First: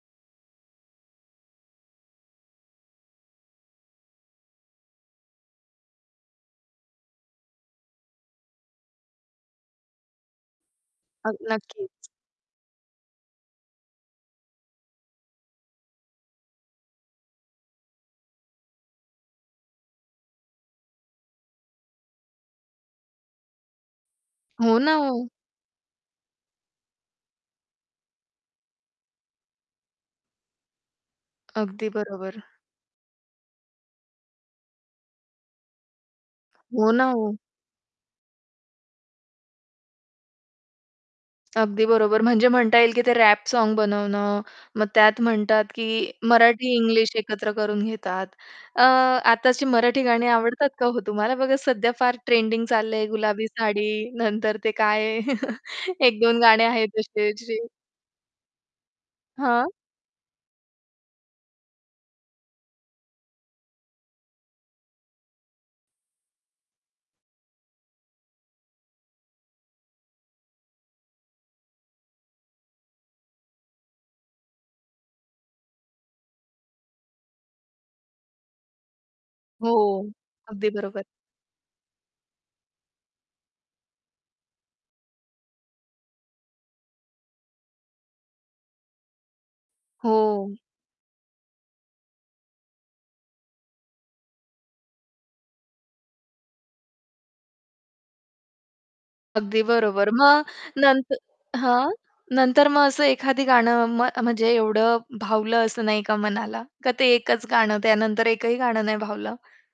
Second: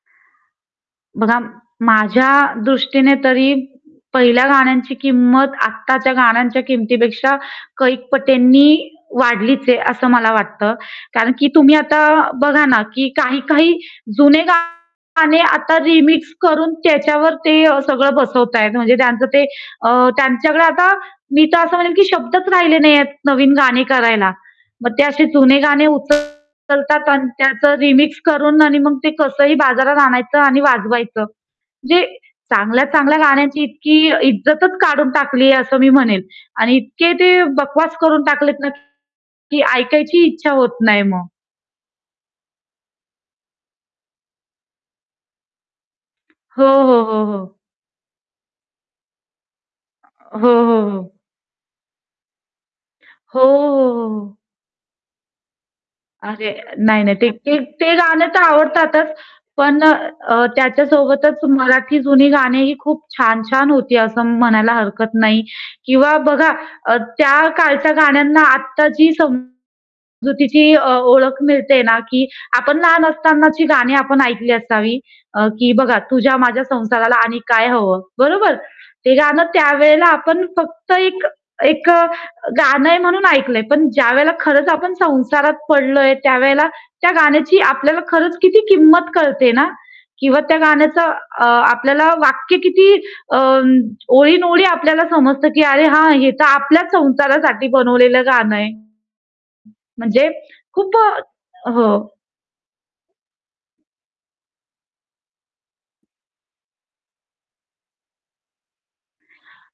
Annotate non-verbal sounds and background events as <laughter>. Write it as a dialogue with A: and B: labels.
A: बघा, माझ्या दृष्टीने तरी पहिल्या गाण्यांची किंमत आताच्या गाण्यांच्या किमतीपेक्षा कैक पटींनी वाढलीच आहे, असं मला वाटतं. कारण
B: अग
A: की तुम्ही
B: नक्कीच.
A: आता बघा ना, की काही-काही जुने गाणे आता रिमिक्स करून त्याच्यावर ते सगळं बसवत आहेत. म्हणजे त्यांच ते अ, त्यांच्याकडे आता मी तर असं म्हणेन, की शब्दच राहिले नाहीयेत नवीन गाणी करायला.
B: हो
A: मग
B: ना,
A: ते असे
B: ओ.
A: जुने गाणे उचलतात अन् त्याच रिमिक्स करून आणि मग ते कसंही बाजारात आणायचं आणि वाजवायचं.
B: अगदी
A: म्हणजे
B: बरोबर.
A: चांगल्या-चांगल्या गाण्याची इतकी इज्जतच काढून टाकली आहे असं मी म्हणेन आणि
B: हो
A: इतके
B: ना, ओ.
A: ते बकवास करून टाकलेत ना, की ऐकायची इच्छा होत नाही मग.
B: अगदी बरोबर. म्हणजे म्हणता येईल, की ते रॅप साँग बनवणं मग त्यात म्हणतात, की
A: हो,
B: मराठी
A: हो,
B: इंग्लिश
A: हो,
B: एकत्र
A: हो.
B: करून घेतात. अ, आत्ताची मराठी गाणी
A: हो,
B: आवडतात
A: हो,
B: का हो
A: हो.
B: तुम्हाला? बघा सध्या फार ट्रेंडिंग चाललंय,
A: हो,
B: गुलाबी
A: हो,
B: साडी
A: हो, हो.
B: नंतर ते काय आहे? <chuckles> 1-2
A: अरे,
B: गाणे आहेत
A: नाही, नाही.
B: असे
A: ते
B: अशी.
A: ते गाणं तर आवडतातच.
B: हां?
A: पण अ, त्याच्यासोबतच मराठी जुनी गाणी ही खूप छान-छान होती असं म्हणायला हरकत नाही किंवा बघा, अ, त्या काळच्या गाण्यांना आत्ता जी समजुतीची अ, ओळख मिळते ना, की आपण लहान असतानाची गाणी आपण ऐकली असावी, अ, की बघा तुझ्या माझ्या संसाराला आणि काय हवं? बरोबर. ते गाणं
B: हो,
A: त्यावेळेला आपण
B: अगदी
A: फक्त
B: बरोबर.
A: एक एक अ, गाणं आहे म्हणून ऐकलंय. पण ज्यावेळेला खरंच आपण संसारात पडलोय, त्यावेळेला त्या गाण्याची आपल्याला खरंच किती किंमत कळते ना? किंवा
B: हो.
A: त्या गाण्याचं अ, आपल्याला वाक्य किती अ, ओळींन-ओळी आपल्याला समजतं, की "अरे हां, हे तर आपल्याच संसारासाठी बनवलेलं गाणं आहे."
B: अगदी बरोबर.
A: म्हणजे
B: मग
A: खूप
B: नंत
A: अ हो.
B: हां, नंतर मग असं एखादं गाणं म म्हणजे एवढं भावलं असं नाही का मनाला का? ते एकच गाणं त्यानंतर एकही गाणं नाही भावलं.